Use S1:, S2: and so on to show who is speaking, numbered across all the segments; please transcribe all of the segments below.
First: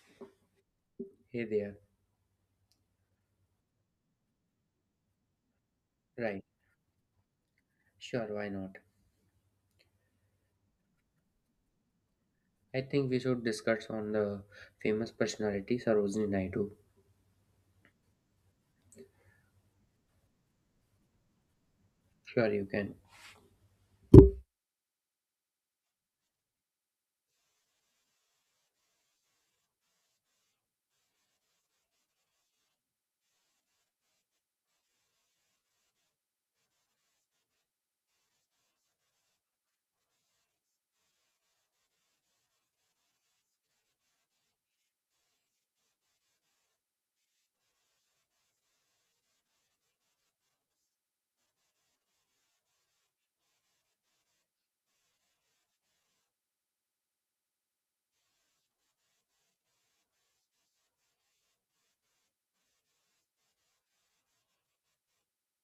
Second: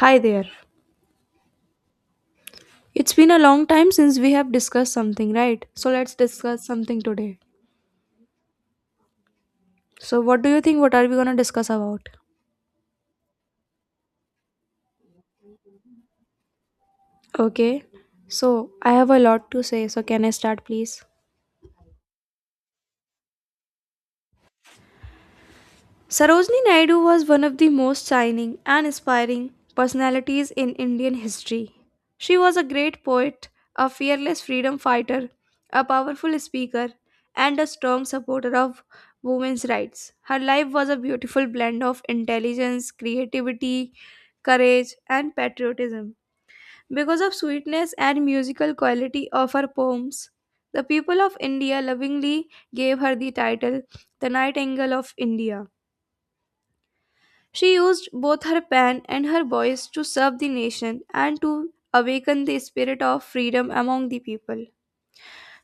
S1: Hi there.
S2: Hey there.
S1: It's been a long time since we have discussed something, right? So let's
S2: Right.
S1: discuss something today.
S2: Sure, why not?
S1: So, what do you think? What are we gonna discuss about?
S2: I think we should discuss on the famous personality Sarojini Naidu.
S1: Okay. So, I have a lot to say. So, can I start, please?
S2: Sure, you can.
S1: Sarojini Naidu was one of the most shining and inspiring personalities in Indian history. She was a great poet, a fearless freedom fighter, a powerful speaker, and a strong supporter of women's rights. Her life was a beautiful blend of intelligence, creativity, courage, and patriotism. Because of sweetness and musical quality of her poems, the people of India lovingly gave her the title the Nightingale of India. She used both her pen and her voice to serve the nation and to awaken the spirit of freedom among the people.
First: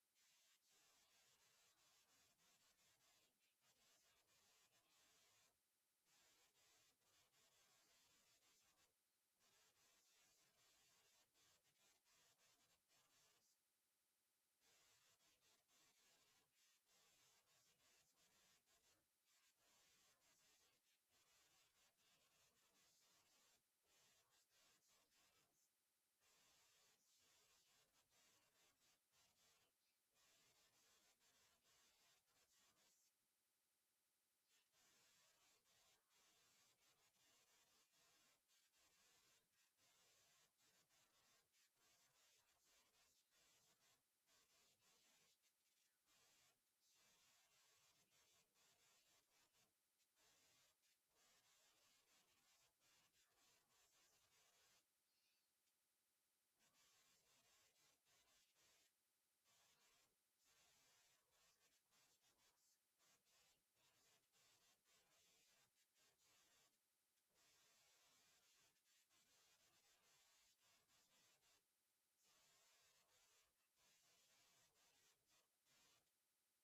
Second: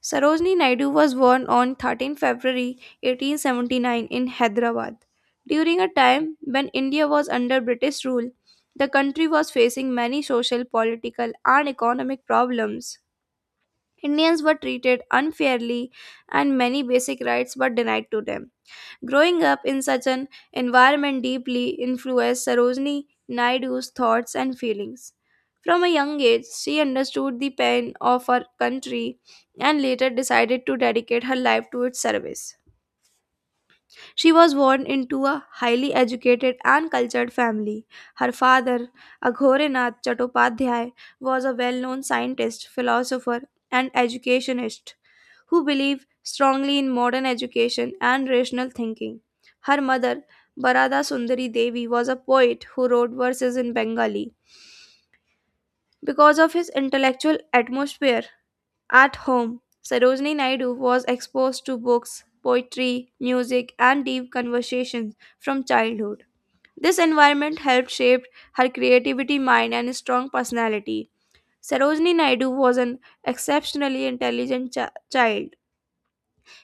S1: Sarojini Naidu was born on 13 February 1879 in Hyderabad. During a time when India was under British rule, the country was facing many social, political, and economic problems. Indians were treated unfairly, and many basic rights were denied to them. Growing up in such an environment deeply influenced Sarojini Naidu's thoughts and feelings. From a young age, she understood the pain of her country and later decided to dedicate her life to its service. She was born into a highly educated and cultured family. Her father, Aghorenath Chattopadhyay, was a well known scientist, philosopher, and educationist who believe strongly in modern education and rational thinking. Her mother, Barada Sundari Devi, was a poet who wrote verses in Bengali. Because of his intellectual atmosphere at home, Sarojini Naidu was exposed to books, poetry, music, and deep conversations from childhood. This environment helped shape her creativity, mind, and strong personality. Sarojini Naidu was an exceptionally intelligent child.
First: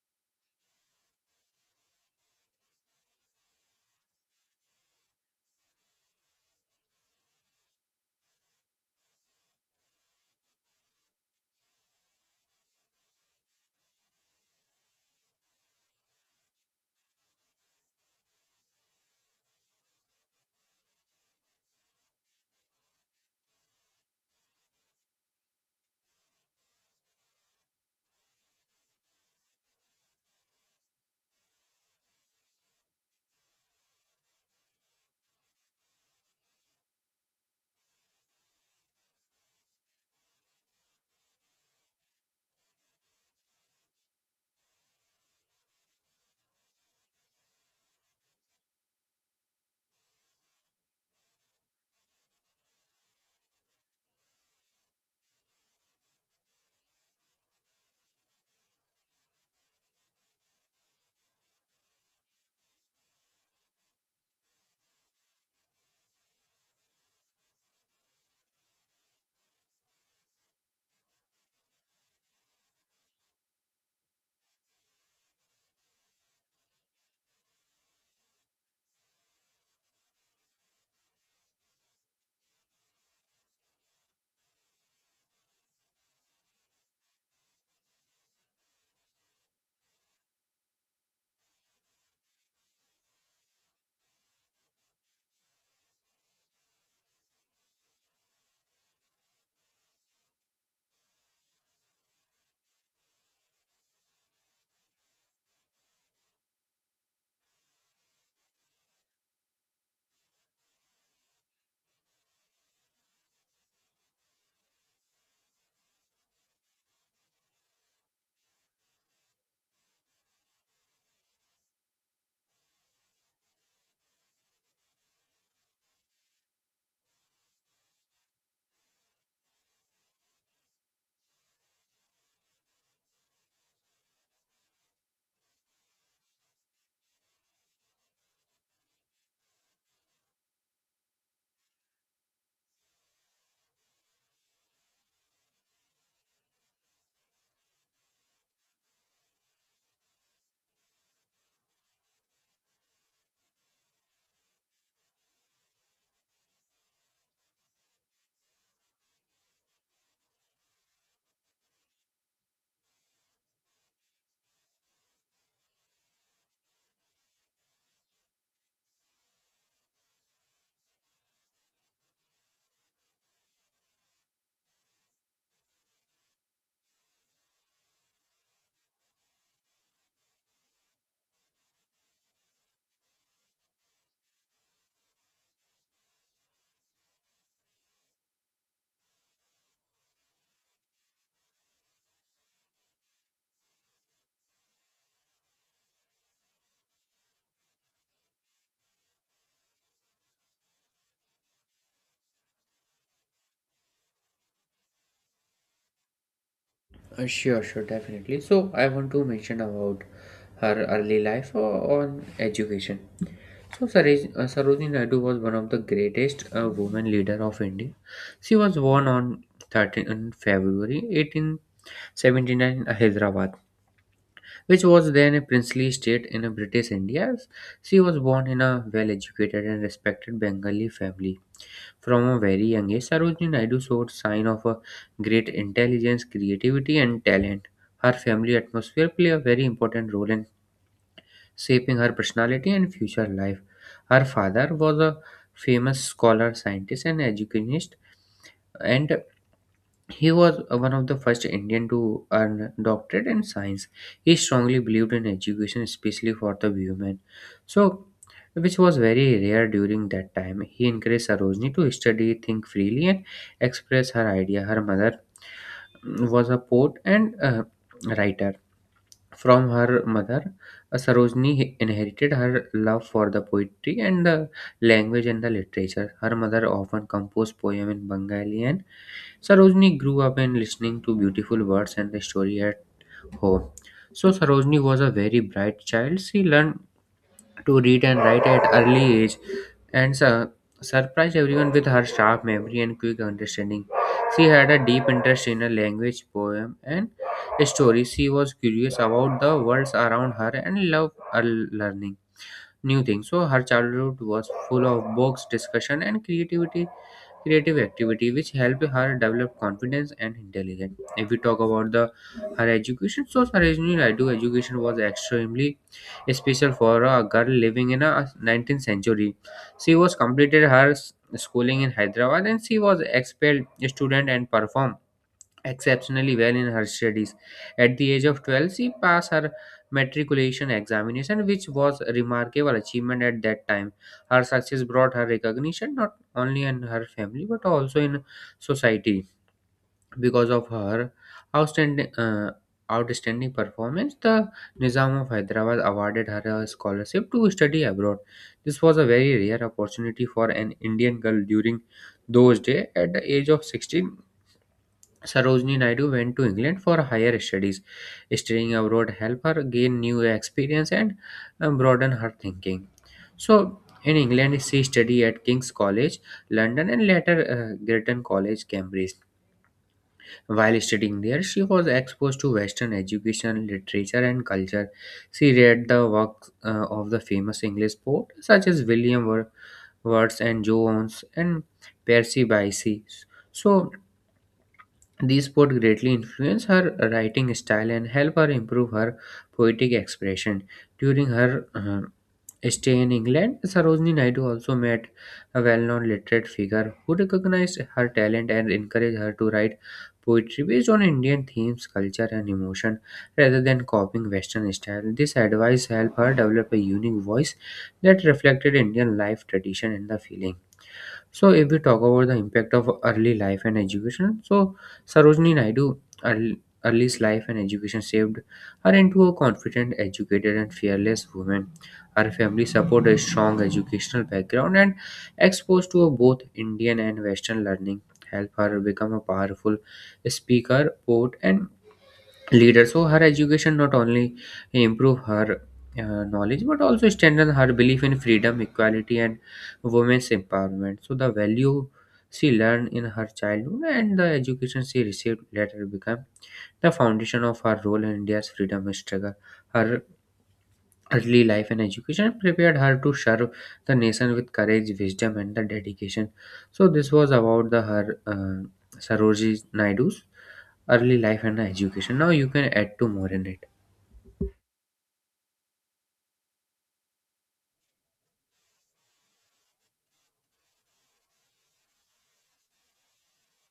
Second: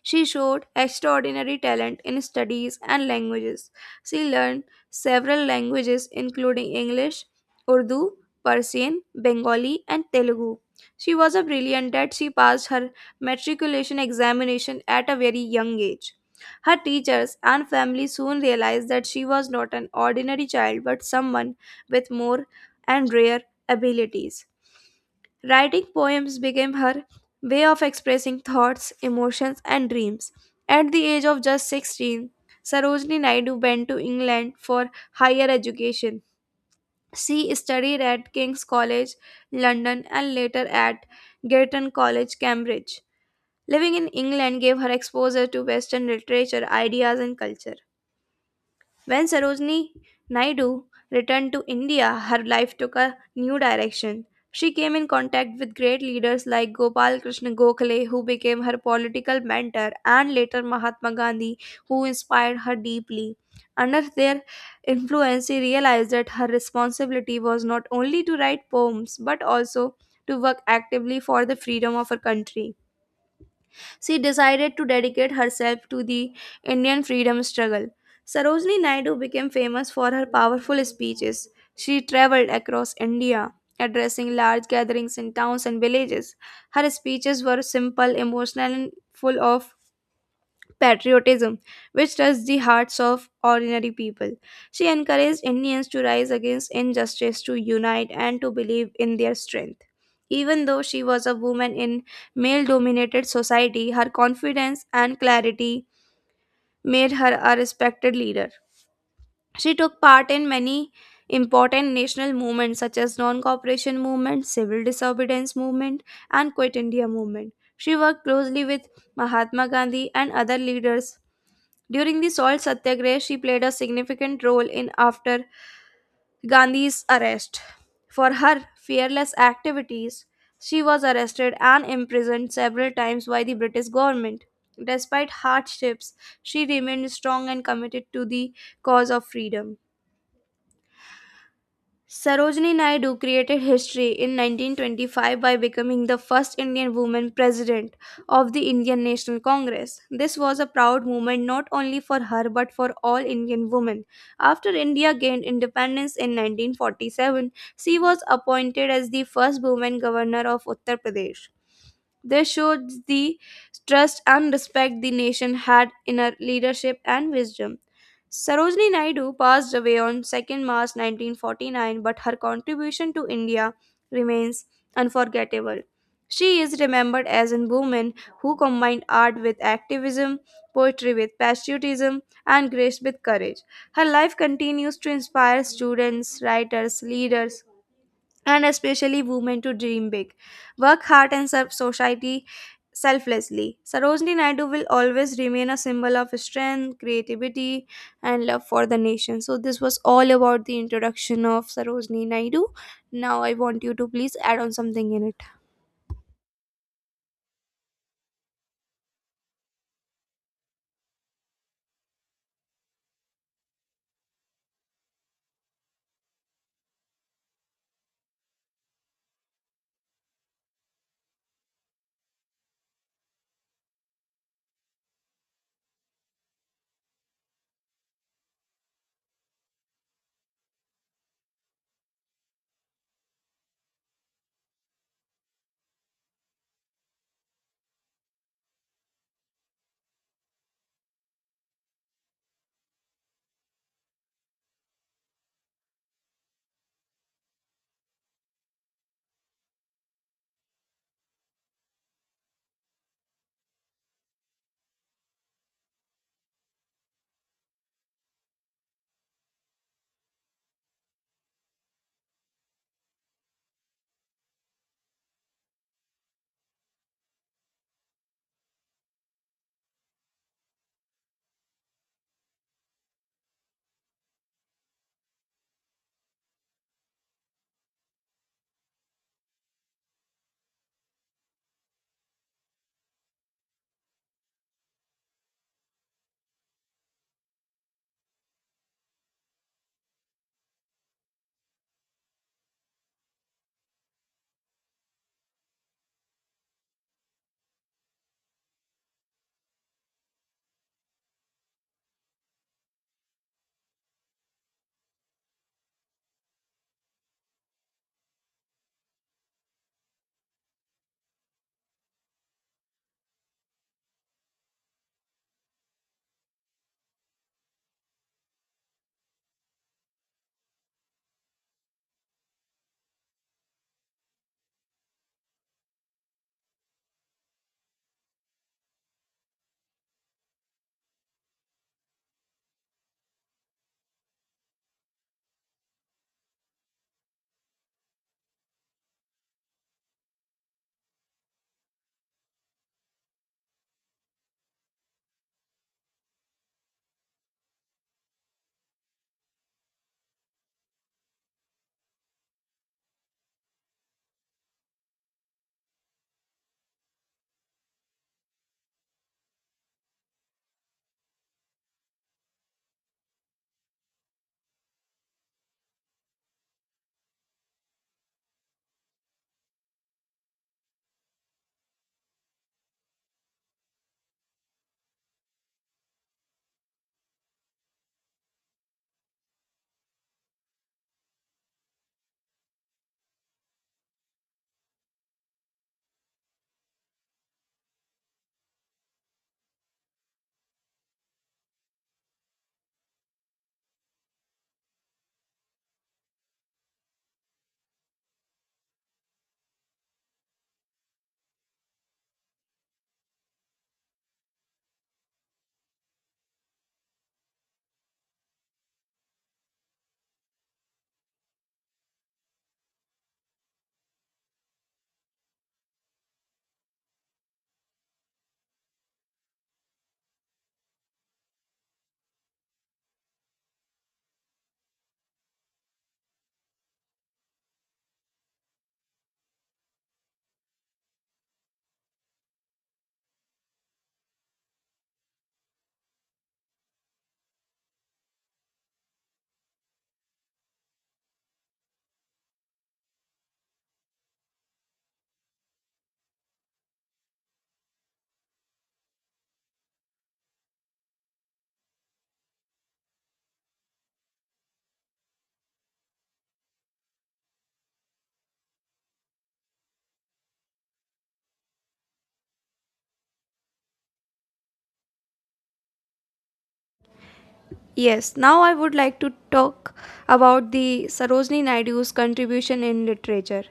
S1: She showed extraordinary talent in studies and languages. She learned several languages, including English, Urdu, Persian, Bengali, and Telugu. She was a brilliant that she passed her matriculation examination at a very young age. Her teachers and family soon realized that she was not an ordinary child but someone with more and rare abilities. Writing poems became her way of expressing thoughts, emotions, and dreams. At the age of just 16, Sarojini Naidu went to England for higher education. She studied at King's College, London, and later at Girton College, Cambridge. Living in England gave her exposure to Western literature, ideas, and culture. When Sarojini Naidu returned to India, her life took a new direction. She came in contact with great leaders like Gopal Krishna Gokhale, who became her political mentor, and later Mahatma Gandhi, who inspired her deeply. Under their influence, she realized that her responsibility was not only to write poems but also to work actively for the freedom of her country. She decided to dedicate herself to the Indian freedom struggle. Sarojini Naidu became famous for her powerful speeches. She traveled across India, addressing large gatherings in towns and villages. Her speeches were simple, emotional, and full of patriotism, which touched the hearts of ordinary people. She encouraged Indians to rise against injustice, to unite, and to believe in their strength. Even though she was a woman in male dominated society, her confidence and clarity made her a respected leader. She took part in many important national movements such as non-cooperation movement, civil disobedience movement, and Quit India movement. She worked closely with Mahatma Gandhi and other leaders. During the salt satyagraha, she played a significant role in after Gandhi's arrest. For her fearless activities, she was arrested and imprisoned several times by the British government. Despite hardships, she remained strong and committed to the cause of freedom. Sarojini Naidu created history in 1925 by becoming the first Indian woman president of the Indian National Congress. This was a proud moment not only for her but for all Indian women. After India gained independence in 1947, she was appointed as the first woman governor of Uttar Pradesh. This showed the trust and respect the nation had in her leadership and wisdom. Sarojini Naidu passed away on 2nd March 1949, but her contribution to India remains unforgettable. She is remembered as a woman who combined art with activism, poetry with patriotism, and grace with courage. Her life continues to inspire students, writers, leaders, and especially women to dream big, work hard, and serve society selflessly. Sarojini Naidu will always remain a symbol of strength, creativity, and love for the nation. So, this was all about the introduction of Sarojini Naidu. Now, I want you to please add on something in it.
S2: Sure, definitely. So, I want to mention about her early life or on education. So, Sarojini Naidu was one of the greatest women leader of India. She was born on 13 February 1879 in Hyderabad, which was then a princely state in a British India. She was born in a well educated and respected Bengali family. From a very young age, Sarojini Naidu showed signs of a great intelligence, creativity, and talent. Her family atmosphere played a very important role in shaping her personality and future life. Her father was a famous scholar, scientist, and educationist, and he was one of the first Indian to earn doctorate in science. He strongly believed in education, especially for the women, so which was very rare during that time. He encouraged Sarojini to study, think freely, and express her idea. Her mother was a poet and writer. From her mother, Sarojini inherited her love for the poetry and the language and the literature. Her mother often composed poems in Bengali, and Sarojini grew up in listening to beautiful words and the story at home. So Sarojini was a very bright child. She learned to read and write at early age and surprised everyone with her sharp memory and quick understanding. She had a deep interest in a language, poem, and stories. She was curious about the worlds around her and loved learning new things. So her childhood was full of books, discussion, and creative activity, which helped her develop confidence and intelligence. If we talk about the her education, so Sarojini Naidu education was extremely special for a girl living in a 19th century. She was completed her schooling in Hyderabad, and she was expelled student and performed exceptionally well in her studies. At the age of 12, she passed her matriculation examination, which was a remarkable achievement at that time. Her success brought her recognition not only in her family but also in society. Because of her outstanding, uh, outstanding performance, the Nizam of Hyderabad awarded her a scholarship to study abroad. This was a very rare opportunity for an Indian girl during those days. At the age of 16, Sarojini Naidu went to England for higher studies. Studying abroad helped her gain new experience and broaden her thinking. So, in England, she studied at King's College, London, and later Girton College, Cambridge. While studying there, she was exposed to Western education, literature, and culture. She read the works of the famous English poets such as William Wordsworth and Jones and Percy Bysshe. So, these poets greatly influence her writing style and help her improve her poetic expression. During her stay in England, Sarojini Naidu also met a well-known literate figure who recognized her talent and encouraged her to write poetry based on Indian themes, culture, and emotion rather than copying Western style. This advice helped her develop a unique voice that reflected Indian life, tradition, and the feeling. So if we talk about the impact of early life and education, so Sarojini Naidu, early, early's life and education shaped her into a confident, educated, and fearless woman. Her family supported a strong educational background and exposed to both Indian and Western learning helped her become a powerful speaker, poet, and leader. So her education not only improve her knowledge but also strengthen her belief in freedom equality and women's empowerment. So the value she learned in her childhood and the education she received later become the foundation of her role in India's freedom struggle. Her early life and education prepared her to serve the nation with courage, wisdom, and the dedication. So this was about the her saroji naidu's early life and education. Now you can add to more in it.
S1: Yes, now I would like to talk about the Sarojini Naidu's contribution in literature.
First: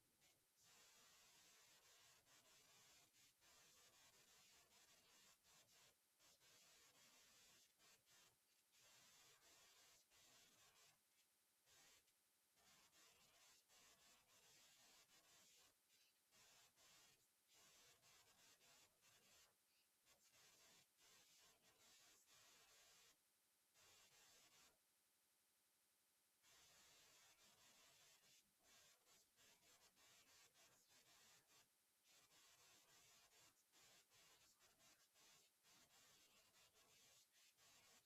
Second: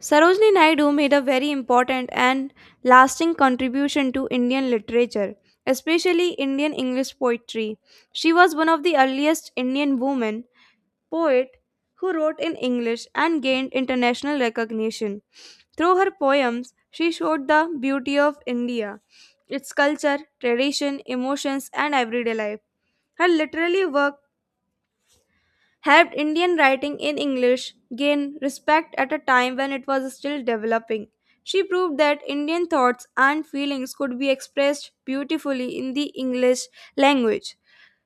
S1: Sarojini Naidu made a very important and lasting contribution to Indian literature, especially Indian English poetry. She was one of the earliest Indian women poet who wrote in English and gained international recognition. Through her poems, she showed the beauty of India, its culture, tradition, emotions, and everyday life. Her literary work helped Indian writing in English gain respect at a time when it was still developing. She proved that Indian thoughts and feelings could be expressed beautifully in the English language.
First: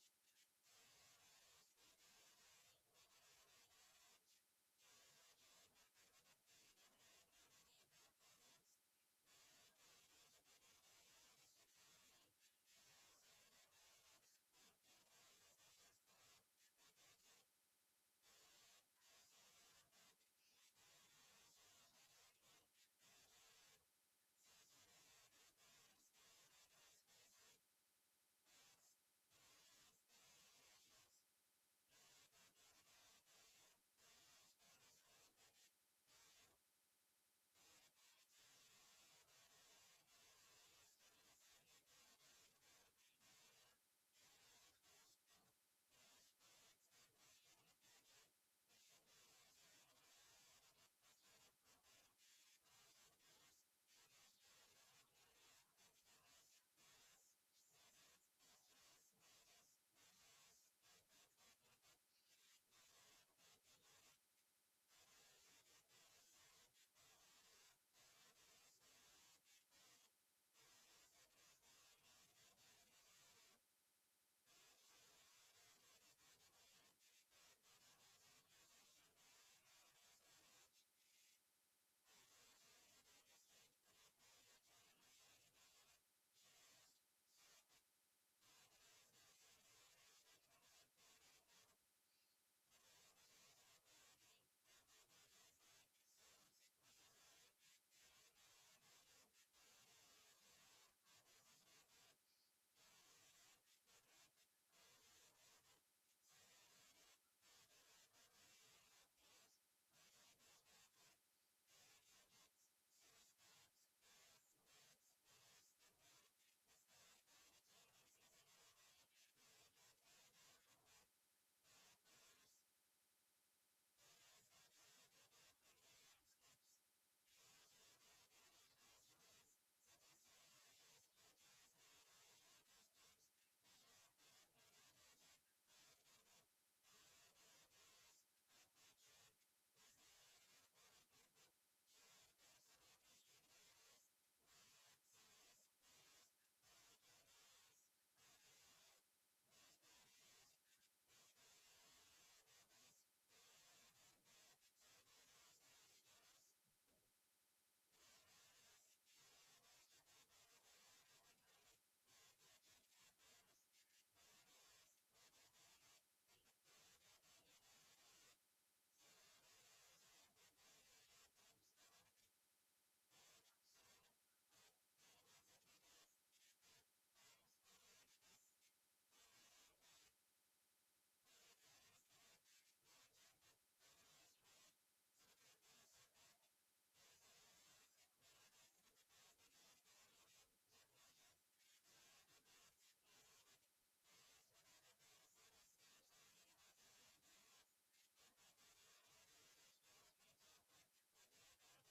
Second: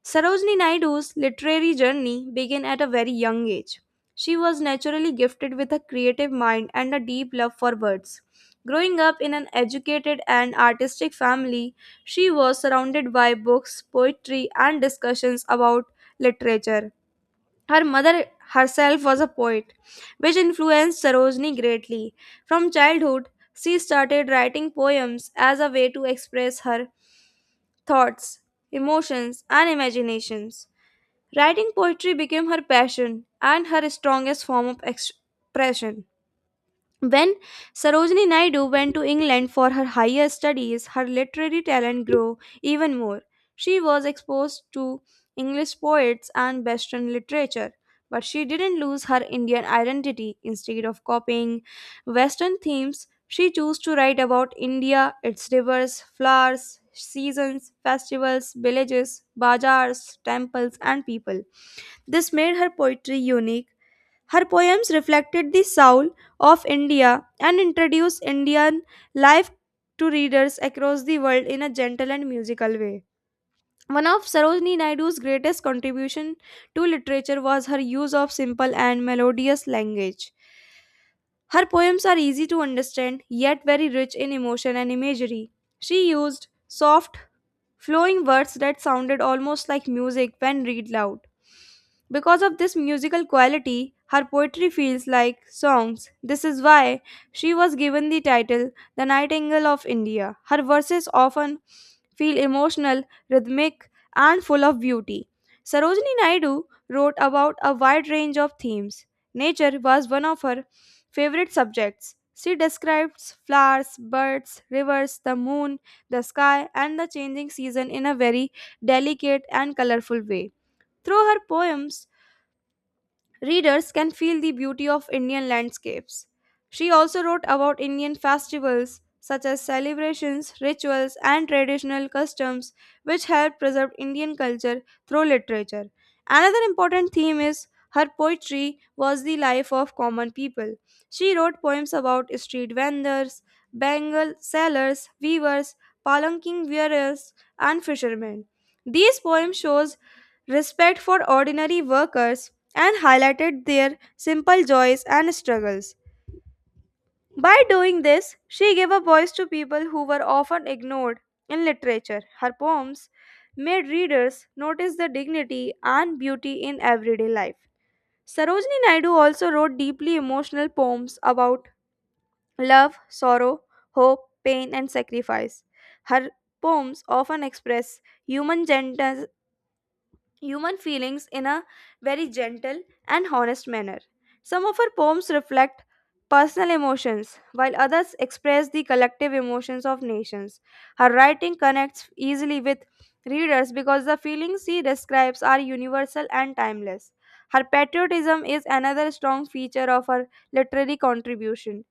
S1: Sarojini Naidu's literary journey began at a very young age. She was naturally gifted with a creative mind and a deep love for words. Growing up in an educated and artistic family, she was surrounded by books, poetry, and discussions about literature. Her mother herself was a poet, which influenced Sarojini greatly. From childhood, she started writing poems as a way to express her thoughts, emotions, and imaginations. Writing poetry became her passion and her strongest form of expression. When Sarojini Naidu went to England for her higher studies, her literary talent grew even more. She was exposed to English poets and Western literature, but she didn't lose her Indian identity. Instead of copying Western themes, she chose to write about India, its rivers, flowers, seasons, festivals, villages, bazaars, temples, and people. This made her poetry unique. Her poems reflected the soul of India and introduced Indian life to readers across the world in a gentle and musical way. One of Sarojini Naidu's greatest contribution to literature was her use of simple and melodious language. Her poems are easy to understand yet very rich in emotion and imagery. She used soft flowing words that sounded almost like music when read loud. Because of this musical quality, her poetry feels like songs. This is why she was given the title The Nightingale of India. Her verses often feel emotional, rhythmic, and full of beauty. Sarojini Naidu wrote about a wide range of themes. Nature was one of her favorite subjects. She describes flowers, birds, rivers, the moon, the sky, and the changing season in a very delicate and colorful way. Through her poems, readers can feel the beauty of Indian landscapes. She also wrote about Indian festivals such as celebrations, rituals, and traditional customs, which help preserve Indian culture through literature. Another important theme is her poetry was the life of common people. She wrote poems about street vendors, bangle sellers, weavers, palanquin wearers, and fishermen. These poems shows respect for ordinary workers, and highlighted their simple joys and struggles. By doing this, she gave a voice to people who were often ignored in literature. Her poems made readers notice the dignity and beauty in everyday life. Sarojini Naidu also wrote deeply emotional poems about love, sorrow, hope, pain, and sacrifice. Her poems often express human gentleness human feelings in a very gentle and honest manner. Some of her poems reflect personal emotions, while others express the collective emotions of nations. Her writing connects easily with readers because the feelings she describes are universal and timeless. Her patriotism is another strong feature of her literary contribution.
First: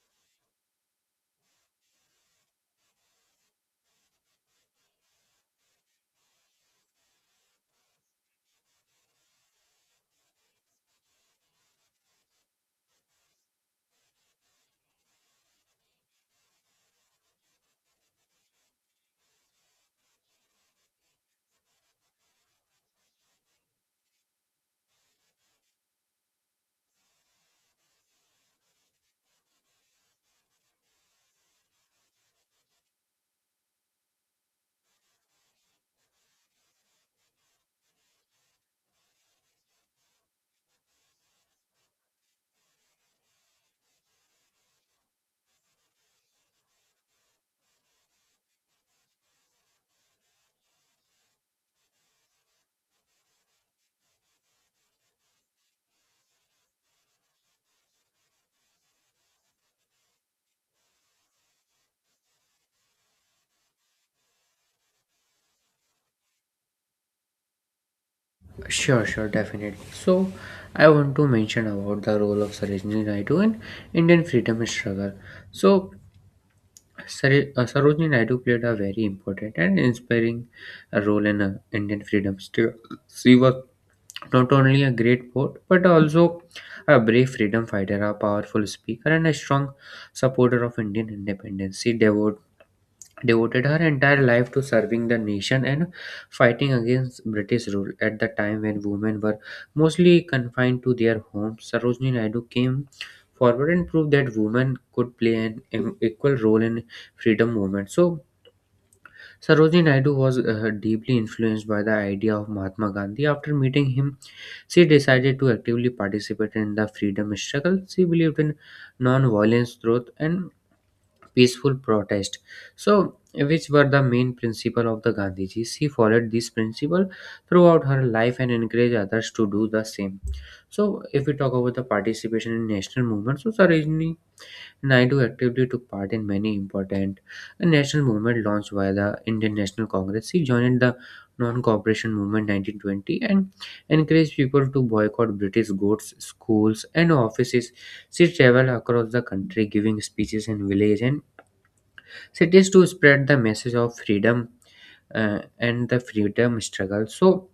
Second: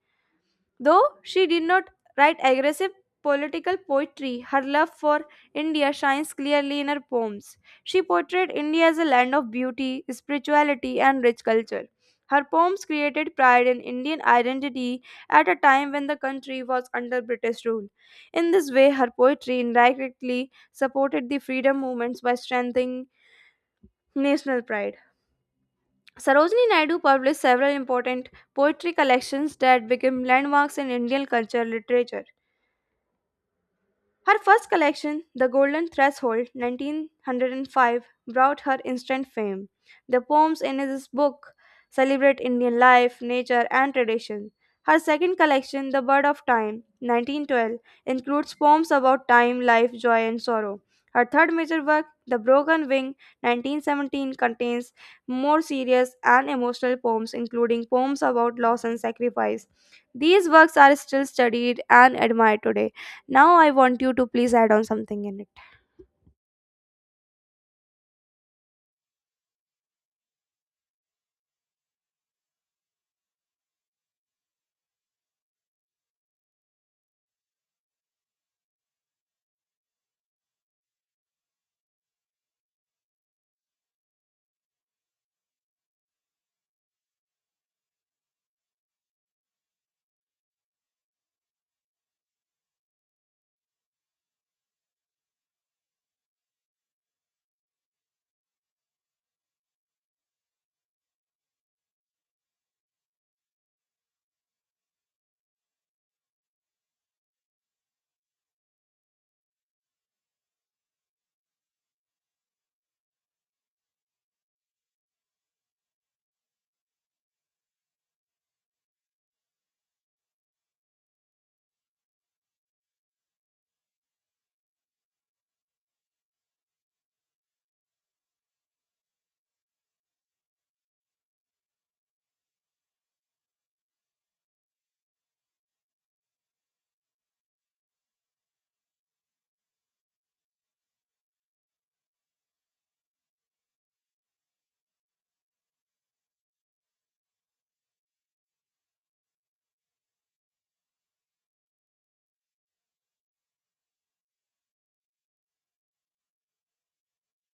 S1: Though she did not write aggressive political poetry, her love for India shines clearly in her poems. She portrayed India as a land of beauty, spirituality, and rich culture. Her poems created pride in Indian identity at a time when the country was under British rule. In this way, her poetry indirectly supported the freedom movements by strengthening national pride. Sarojini Naidu published several important poetry collections that became landmarks in Indian culture literature. Her first collection, The Golden Threshold, 1905, brought her instant fame. The poems in this book celebrate Indian life, nature, and tradition. Her second collection, The Bird of Time, 1912, includes poems about time, life, joy, and sorrow. Her third major work, The Broken Wing, 1917, contains more serious and emotional poems, including poems about loss and sacrifice. These works are still studied and admired today. Now I want you to please add on something in it.
S2: Sure, sure, definitely. So, I want to mention about the role of Sarojini Naidu in Indian freedom struggle. So, Sarojini Naidu played a very important and inspiring role in Indian freedom struggle. She was not only a great poet but also a brave freedom fighter, a powerful speaker, and a strong supporter of Indian independence. She devoted her entire life to serving the nation and fighting against British rule. At the time when women were mostly confined to their homes, Sarojini Naidu came forward and proved that women could play an equal role in freedom movement. So Sarojini Naidu was deeply influenced by the idea of Mahatma Gandhi. After meeting him, she decided to actively participate in the freedom struggle. She believed in non-violence, truth, and peaceful protest. So, which were the main principle of the Gandhiji? She followed this principle throughout her life and encouraged others to do the same. So, if we talk about the participation in national movements, so Sarojini Naidu actively took part in many important national movements launched by the Indian National Congress. She joined the non-cooperation movement 1920 and encouraged people to boycott British goods, schools, and offices. She traveled across the country giving speeches in villages and cities to spread the message of freedom and the freedom struggle. So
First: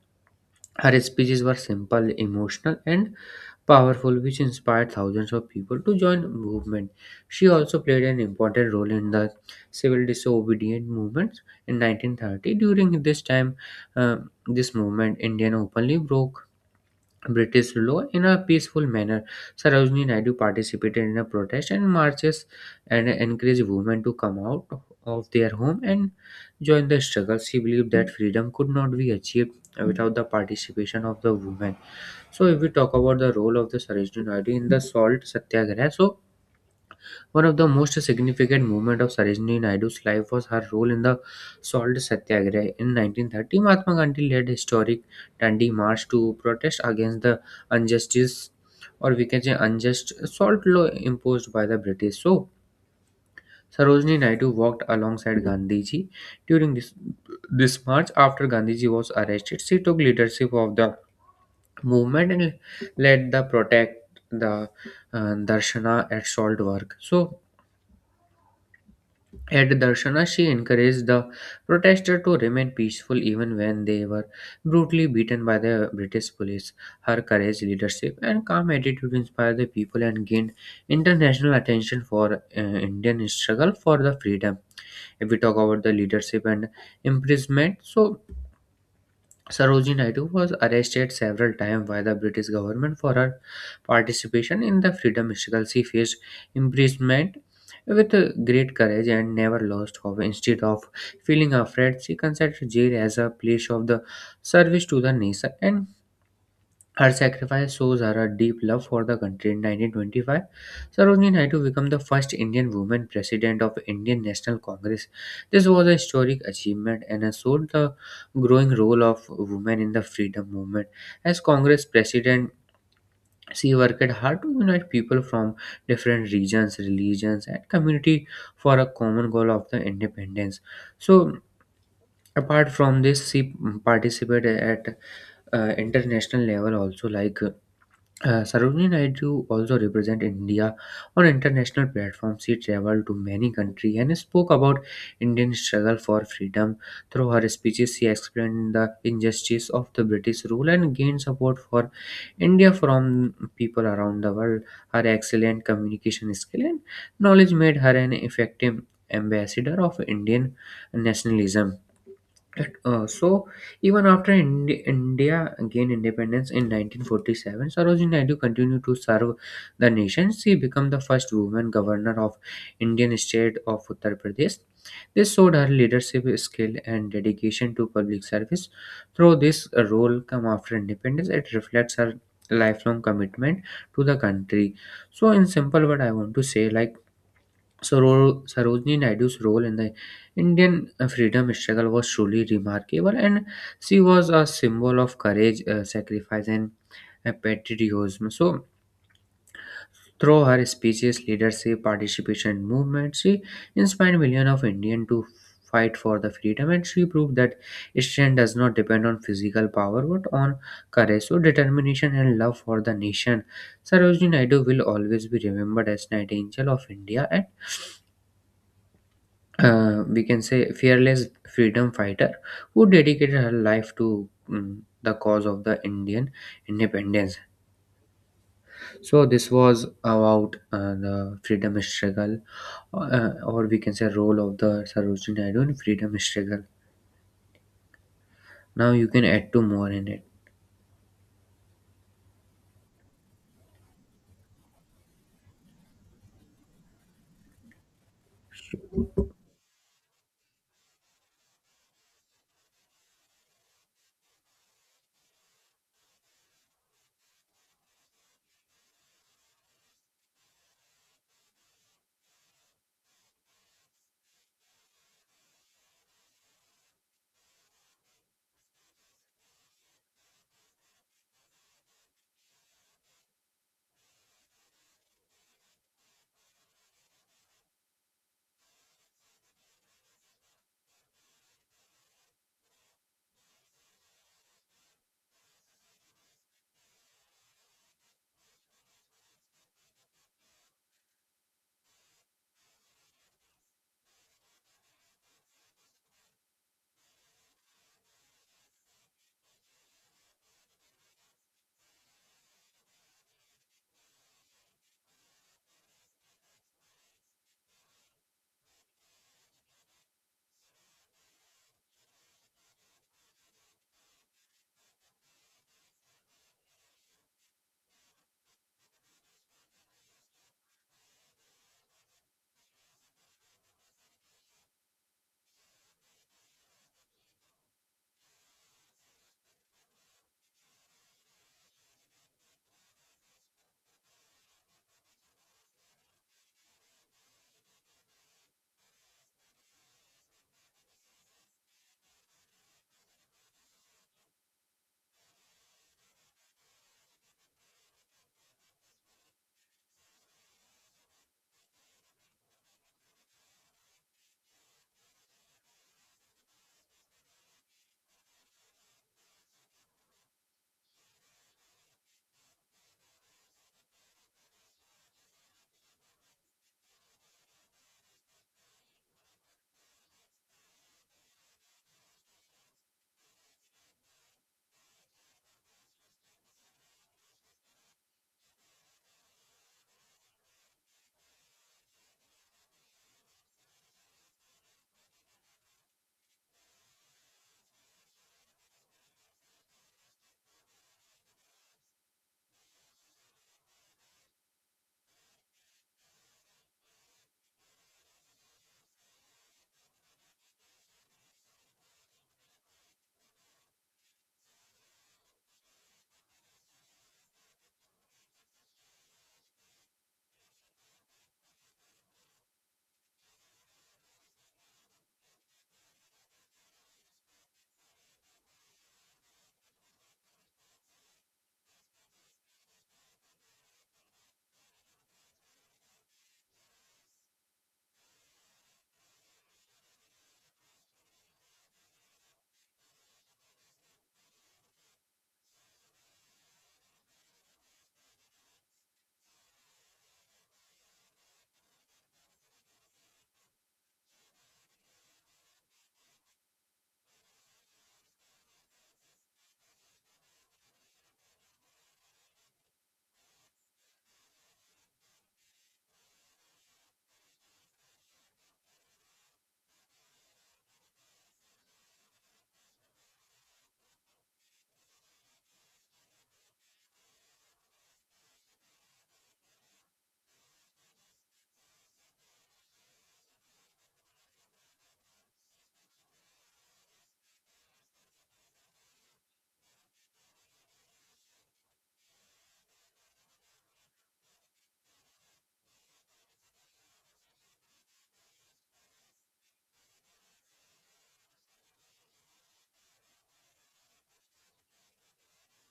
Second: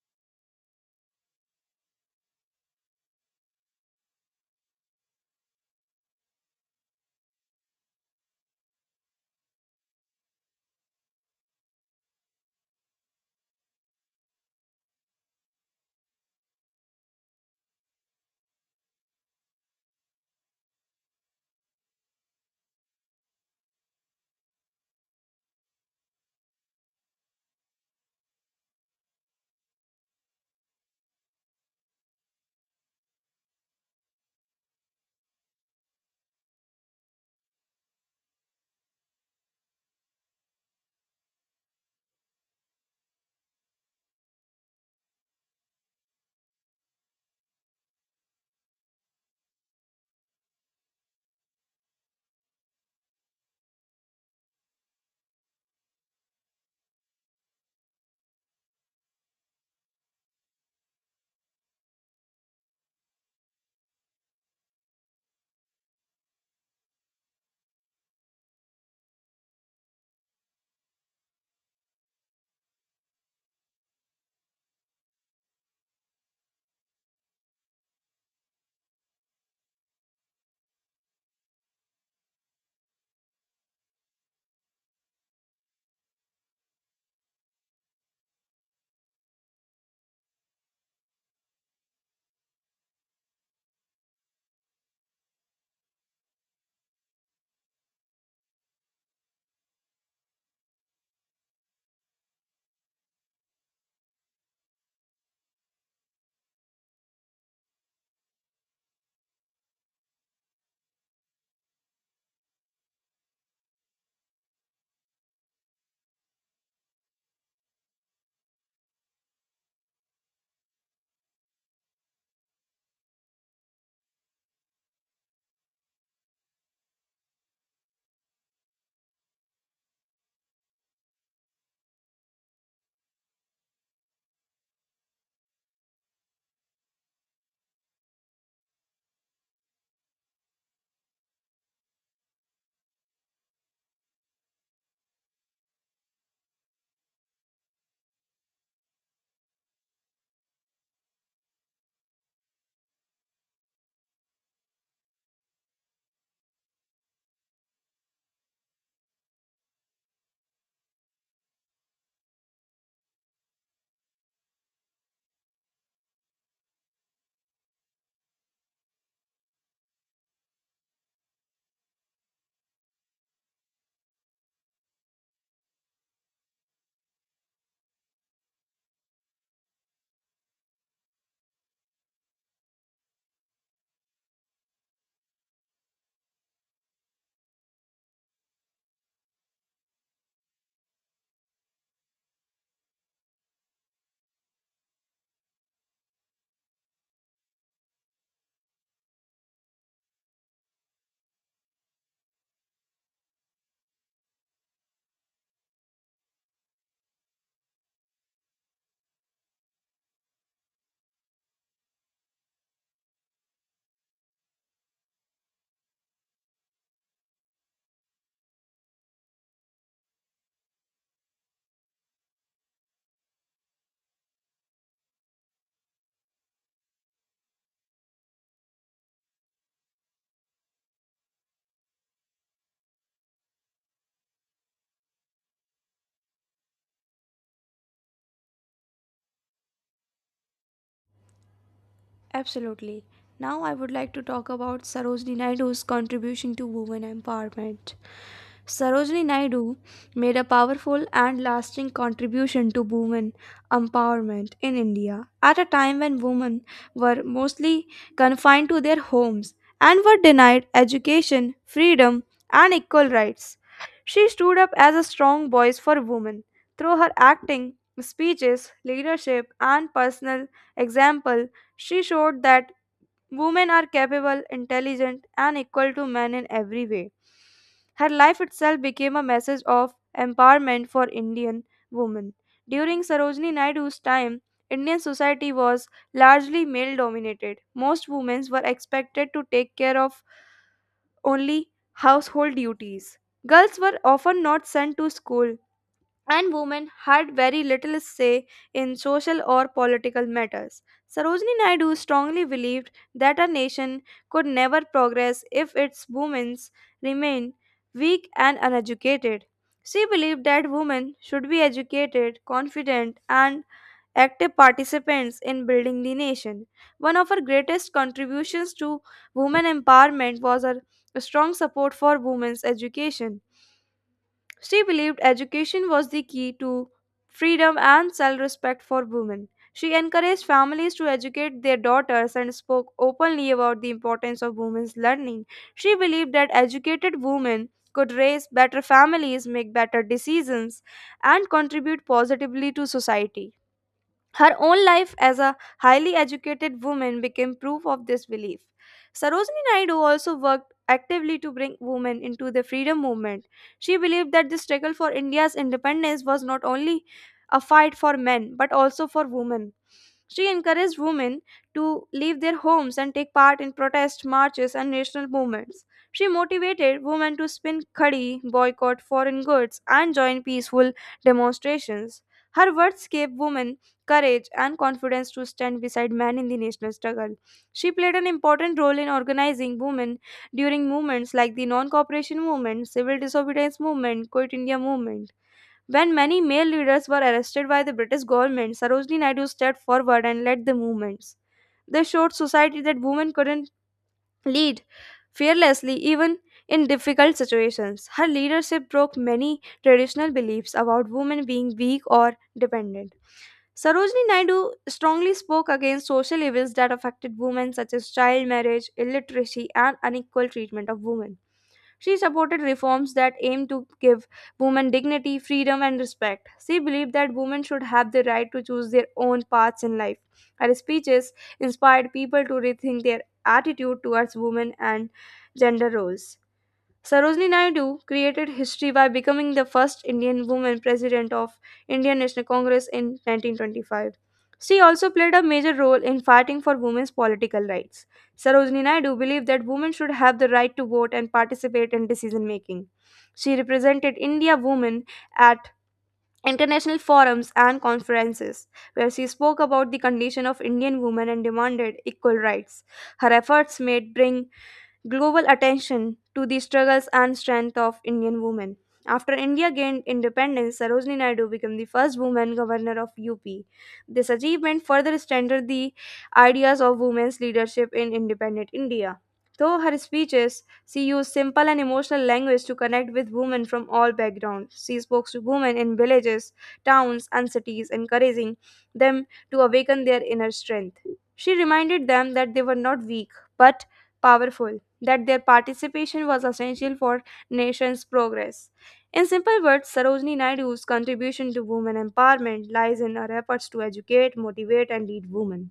S2: her speeches were simple, emotional, and powerful, which inspired thousands of people to join the movement. She also played an important role in the civil disobedience movement in 1930. During uh, this movement, Indian openly broke British law in a peaceful manner. Sarojini Naidu participated in a protest and marches and encouraged women to come out of their home and join the struggle. She believed that freedom could not be achieved without the participation of the women. So, if we talk about the role of the Sarojini Naidu in the salt satyagraha, so one of the most significant moments of Sarojini Naidu's life was her role in the Salt Satyagraha. In 1930, Mahatma Gandhi led a historic Dandi March to protest against the injustice, or we can say unjust salt law imposed by the British. So, Sarojini Naidu walked alongside Gandhiji during this march. After Gandhiji was arrested, she took leadership of the movement and led the protect the Darshana at Salt work. So, at Darshana, she encouraged the protesters to remain peaceful even when they were brutally beaten by the British police. Her courage, leadership, and calm attitude inspired the people and gained international attention for Indian struggle for the freedom. If we talk about the leadership and imprisonment, so Sarojini Naidu was arrested several times by the British government for her participation in the freedom struggle. She faced imprisonment with great courage and never lost hope. Instead of feeling afraid, she considered jail as a place of the service to the nation, and her sacrifice shows her a deep love for the country. In 1925, Sarojini Naidu became the first Indian woman president of Indian National Congress. This was a historic achievement and showed the growing role of women in the freedom movement. As Congress president, she worked hard to unite people from different regions, religions, and community for a common goal of the independence. So, apart from this, she participated at international level also. Like Sarojini Naidu also represent India on international platforms. She traveled to many countries and spoke about Indian struggle for freedom. Through her speeches, she explained the injustice of the British rule and gained support for India from people around the world. Her excellent communication skill and knowledge made her an effective ambassador of Indian nationalism. Right. So even after India gained independence in 1947, Sarojini Naidu continued to serve the nation. She became the first woman governor of Indian state of Uttar Pradesh. This showed her leadership skill and dedication to public service. Through this role come after independence, it reflects her lifelong commitment to the country. So in simple word, I want to say, like, Sarojini Naidu's role in the Indian freedom struggle was truly remarkable, and she was a symbol of courage, sacrifice, and patriotism. So, through her speeches, leadership, participation, and movement, she inspired millions of Indians to fight for the freedom, and she proved that strength does not depend on physical power but on courage, so determination, and love for the nation. Sarojini Naidu will always be remembered as Nightingale of India, and we can say fearless freedom fighter who dedicated her life to the cause of the Indian independence. So this was about the freedom struggle, or we can say role of the Sarojini Naidu in freedom struggle. Now you can add two more in it.
S1: Absolutely. Now I would like to talk about Sarojini Naidu's contribution to women empowerment. Sarojini Naidu made a powerful and lasting contribution to women empowerment in India at a time when women were mostly confined to their homes and were denied education, freedom, and equal rights. She stood up as a strong voice for women through her acting, speeches, leadership, and personal example. She showed that women are capable, intelligent, and equal to men in every way. Her life itself became a message of empowerment for Indian women. During Sarojini Naidu's time, Indian society was largely male dominated. Most women were expected to take care of only household duties. Girls were often not sent to school and women had very little say in social or political matters. Sarojini Naidu strongly believed that a nation could never progress if its women remained weak and uneducated. She believed that women should be educated, confident, and active participants in building the nation. One of her greatest contributions to women empowerment was her strong support for women's education. She believed education was the key to freedom and self respect for women. She encouraged families to educate their daughters and spoke openly about the importance of women's learning. She believed that educated women could raise better families, make better decisions, and contribute positively to society. Her own life as a highly educated woman became proof of this belief. Sarojini Naidu also worked actively to bring women into the freedom movement. She believed that the struggle for India's independence was not only a fight for men but also for women. She encouraged women to leave their homes and take part in protest marches and national movements. She motivated women to spin khadi, boycott foreign goods, and join peaceful demonstrations. Her words gave women courage, and confidence to stand beside men in the national struggle. She played an important role in organizing women during movements like the non-cooperation movement, civil disobedience movement, Quit India movement. When many male leaders were arrested by the British government, Sarojini Naidu stepped forward and led the movements. They showed society that women couldn't lead fearlessly even in difficult situations. Her leadership broke many traditional beliefs about women being weak or dependent. Sarojini Naidu strongly spoke against social evils that affected women, such as child marriage, illiteracy, and unequal treatment of women. She supported reforms that aimed to give women dignity, freedom, and respect. She believed that women should have the right to choose their own paths in life. Her speeches inspired people to rethink their attitude towards women and gender roles. Sarojini Naidu created history by becoming the first Indian woman president of Indian National Congress in 1925. She also played a major role in fighting for women's political rights. Sarojini Naidu believed that women should have the right to vote and participate in decision making. She represented India women at international forums and conferences where she spoke about the condition of Indian women and demanded equal rights. Her efforts made bring global attention to the struggles and strength of Indian women. After India gained independence, Sarojini Naidu became the first woman governor of UP. This achievement further strengthened the ideas of women's leadership in independent India. Through her speeches, she used simple and emotional language to connect with women from all backgrounds. She spoke to women in villages, towns, and cities, encouraging them to awaken their inner strength. She reminded them that they were not weak, but powerful that their participation was essential for nation's progress. In simple words, Sarojini Naidu's contribution to women empowerment lies in her efforts to educate, motivate, and lead women.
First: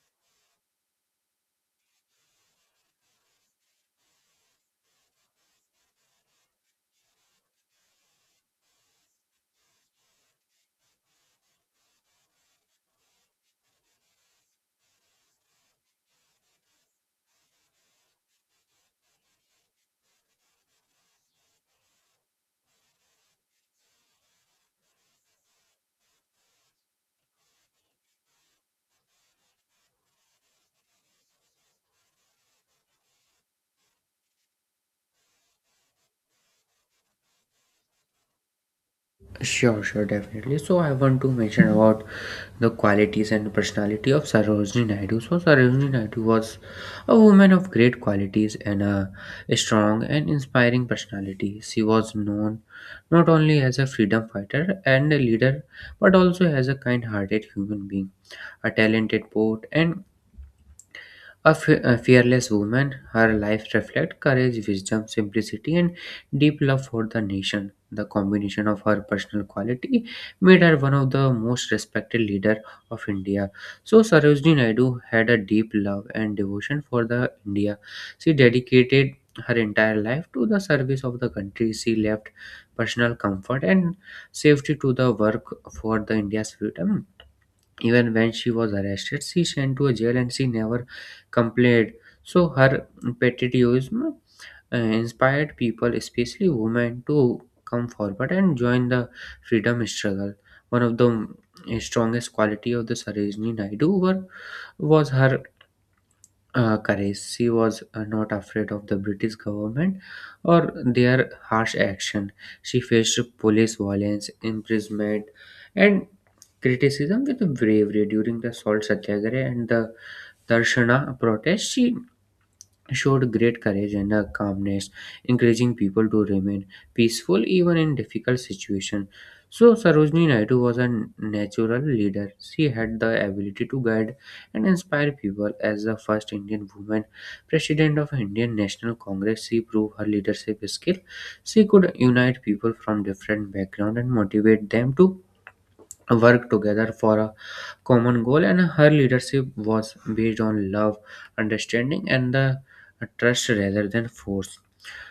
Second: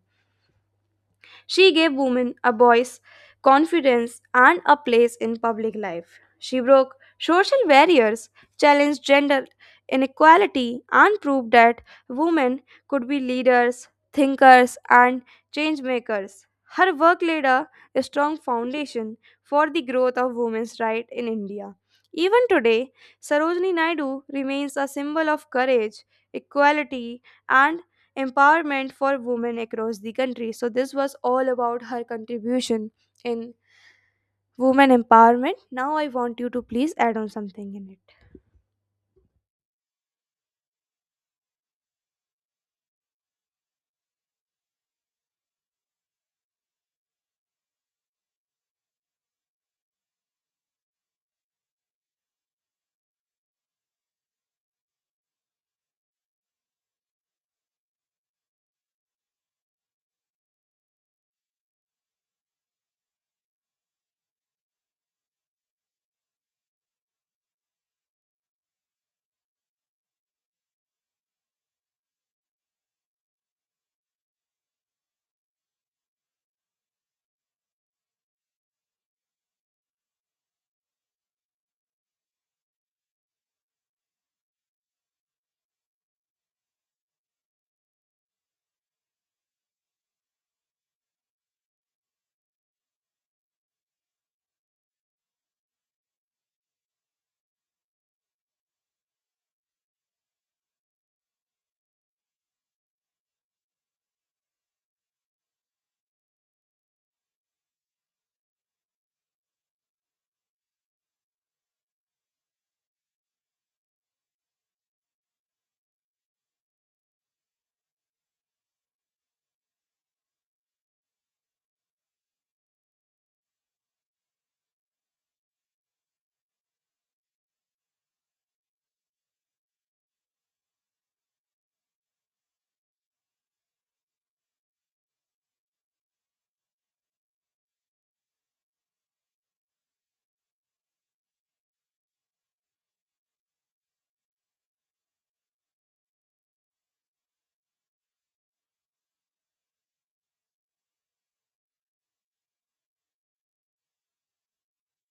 S1: She gave women a voice, confidence, and a place in public life. She broke social barriers, challenged gender inequality, and proved that women could be leaders, thinkers, and change makers. Her work laid a strong foundation for the growth of women's rights in India. Even today, Sarojini Naidu remains a symbol of courage, equality, and empowerment for women across the country. So this was all about her contribution in women empowerment. Now I want you to please add on something in it.
S2: Sure, sure, definitely. So I want to mention about the qualities and personality of Sarojini Naidu. So, Sarojini Naidu was a woman of great qualities and a strong and inspiring personality. She was known not only as a freedom fighter and a leader, but also as a kind hearted human being, a talented poet, and a fearless woman. Her life reflects courage, wisdom, simplicity, and deep love for the nation. The combination of her personal quality made her one of the most respected leader of India. So Sarojini Naidu had a deep love and devotion for the India. She dedicated her entire life to the service of the country. She left personal comfort and safety to the work for the India's freedom. Even when she was arrested, she sent to a jail and she never complained. So her patriotism inspired people, especially women, to come forward and join the freedom struggle. One of the strongest quality of the Sarojini Naidu was her courage. She was not afraid of the British government or their harsh action. She faced police violence, imprisonment, and criticism with bravery during the Salt Satyagraha and the Darshana protest. She showed great courage and calmness, encouraging people to remain peaceful even in difficult situations. So Sarojini Naidu was a natural leader. She had the ability to guide and inspire people. As the first Indian woman president of Indian National Congress, she proved her leadership skill. She could unite people from different backgrounds and motivate them to worked together for a common goal, and her leadership was based on love, understanding, and the trust rather than force.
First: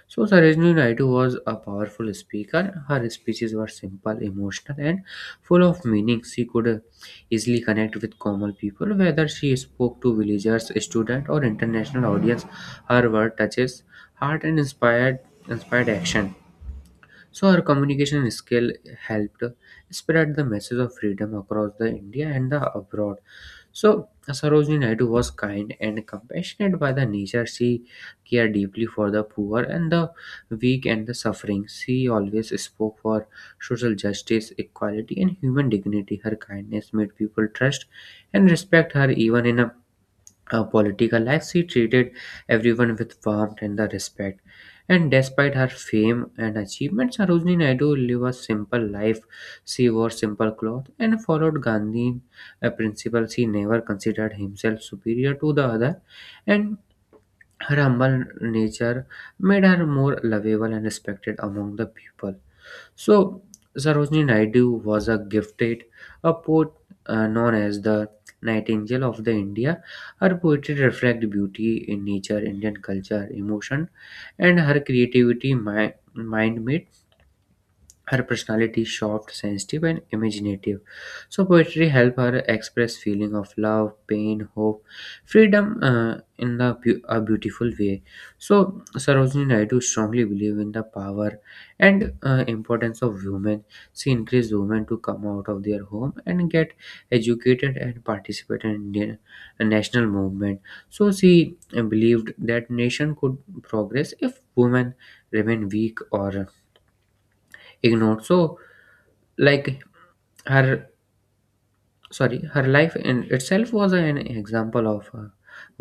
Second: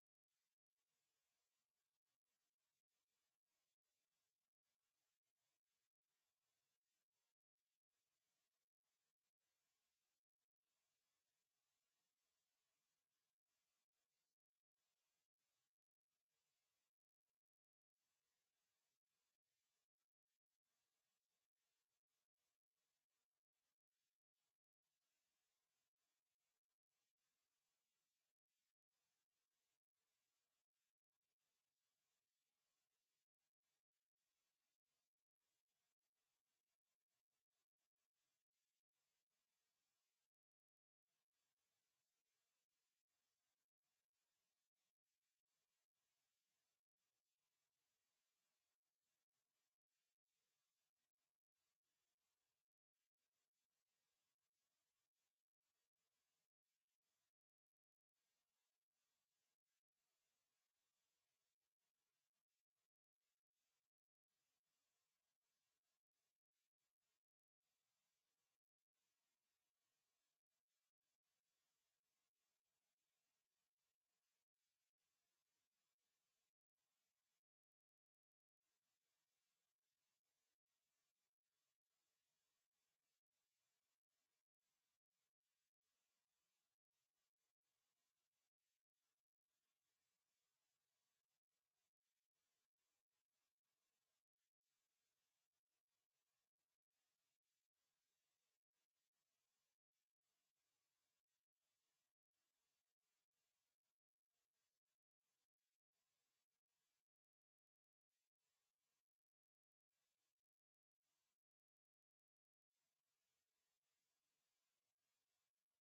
S2: So, Sarojini Naidu was a powerful speaker. Her speeches were simple, emotional, and full of meaning. She could easily connect with common people, whether she spoke to villagers, students, or international audience. Her word touches heart and inspired action. So her communication skill helped spread the message of freedom across the India and the abroad. So Sarojini Naidu was kind and compassionate by the nature. She cared deeply for the poor and the weak and the suffering. She always spoke for social justice, equality, and human dignity. Her kindness made people trust and respect her. Even in a her political life, she treated everyone with warmth and the respect. And despite her fame and achievements, Sarojini Naidu lived a simple life. She wore simple clothes and followed Gandhi, a principle. She never considered himself superior to the other. And her humble nature made her more lovable and respected among the people. So, Sarojini Naidu was a gifted a poet, known as the Nightingale of the India. Her poetry reflects beauty in nature, Indian culture, emotion, and her creativity mind-made her personality is soft, sensitive, and imaginative. So poetry helped her express feeling of love, pain, hope, freedom, in a beautiful way. So Sarojini Naidu strongly believed in the power and importance of women. She encouraged women to come out of their home and get educated and participate in Indian national movement. So she believed that nation could progress if women remain weak or ignored. So, like her her life in itself was an example of a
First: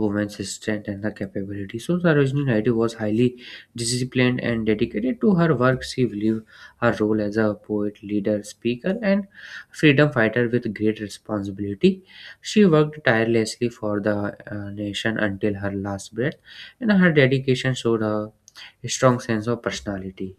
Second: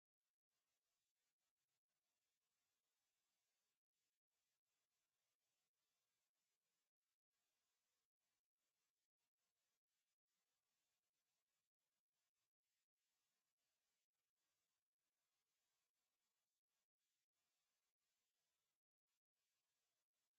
S2: woman's strength and her capability. So Sarojini Naidu was highly disciplined and dedicated to her work. She believed her role as a poet, leader, speaker, and freedom fighter with great responsibility. She worked tirelessly for the nation until her last breath, and her dedication showed a strong sense of personality.